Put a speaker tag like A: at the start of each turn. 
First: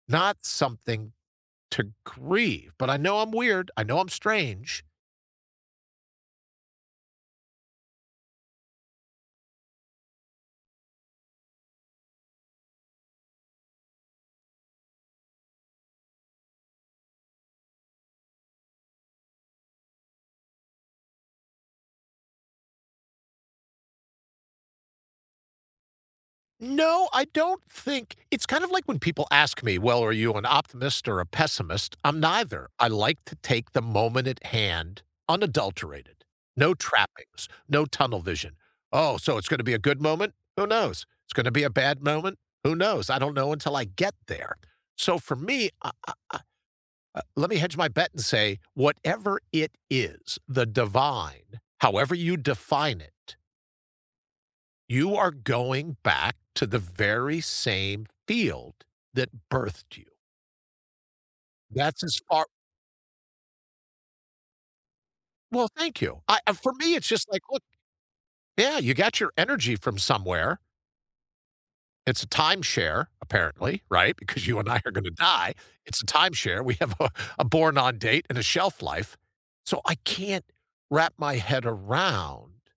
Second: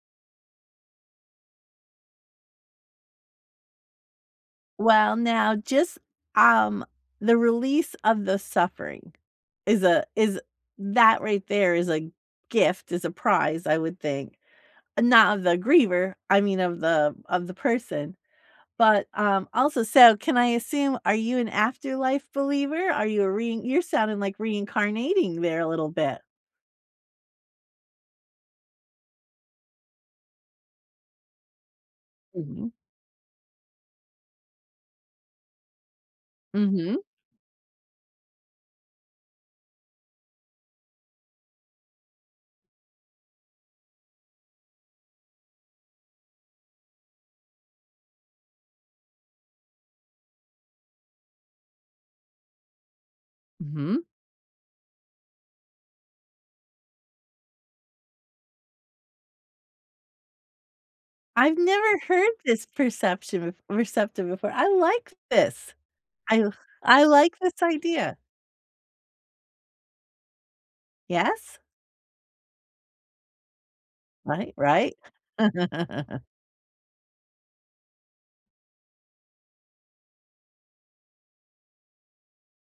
A: Not something to grieve, but I know I'm weird, I know I'm strange.
B: Well, now, just, um, the release of the suffering is a is that right there is a gift, is a prize, I would think, not of the griever, I mean of the of the person, but, um, also, so can I assume, are you an afterlife believer? Are you a rein you're sounding like reincarnating there a little bit.
A: No, I don't think it's kind of like when people ask me, well, are you an optimist or a pessimist? I'm neither.
B: Mhm.
A: I like to take the moment at hand, unadulterated, no
B: Mhm.
A: trappings, no tunnel vision. Oh, so it's gonna be a good moment? Who knows? It's gonna be a bad moment. Who knows? I don't know until I get there. So for me, I I I uh, let me hedge my bet and say, whatever it is, the divine, however you define it
B: Mhm.
A: you are going back to the very same field that birthed you.
B: I've never
A: That's as
B: heard
A: far
B: this perception [unintelligible] receptive before. I like
A: Well,
B: this.
A: thank you. I,
B: I
A: uh, for me,
B: I
A: it's just
B: like
A: like,
B: this
A: look
B: idea.
A: Yeah, you got your energy from somewhere.
B: Yes.
A: It's a timeshare, apparently, right, because
B: Right,
A: you and I are
B: right.
A: gonna die. It's a timeshare. We have a a born on date and a shelf life, so I can't wrap my head around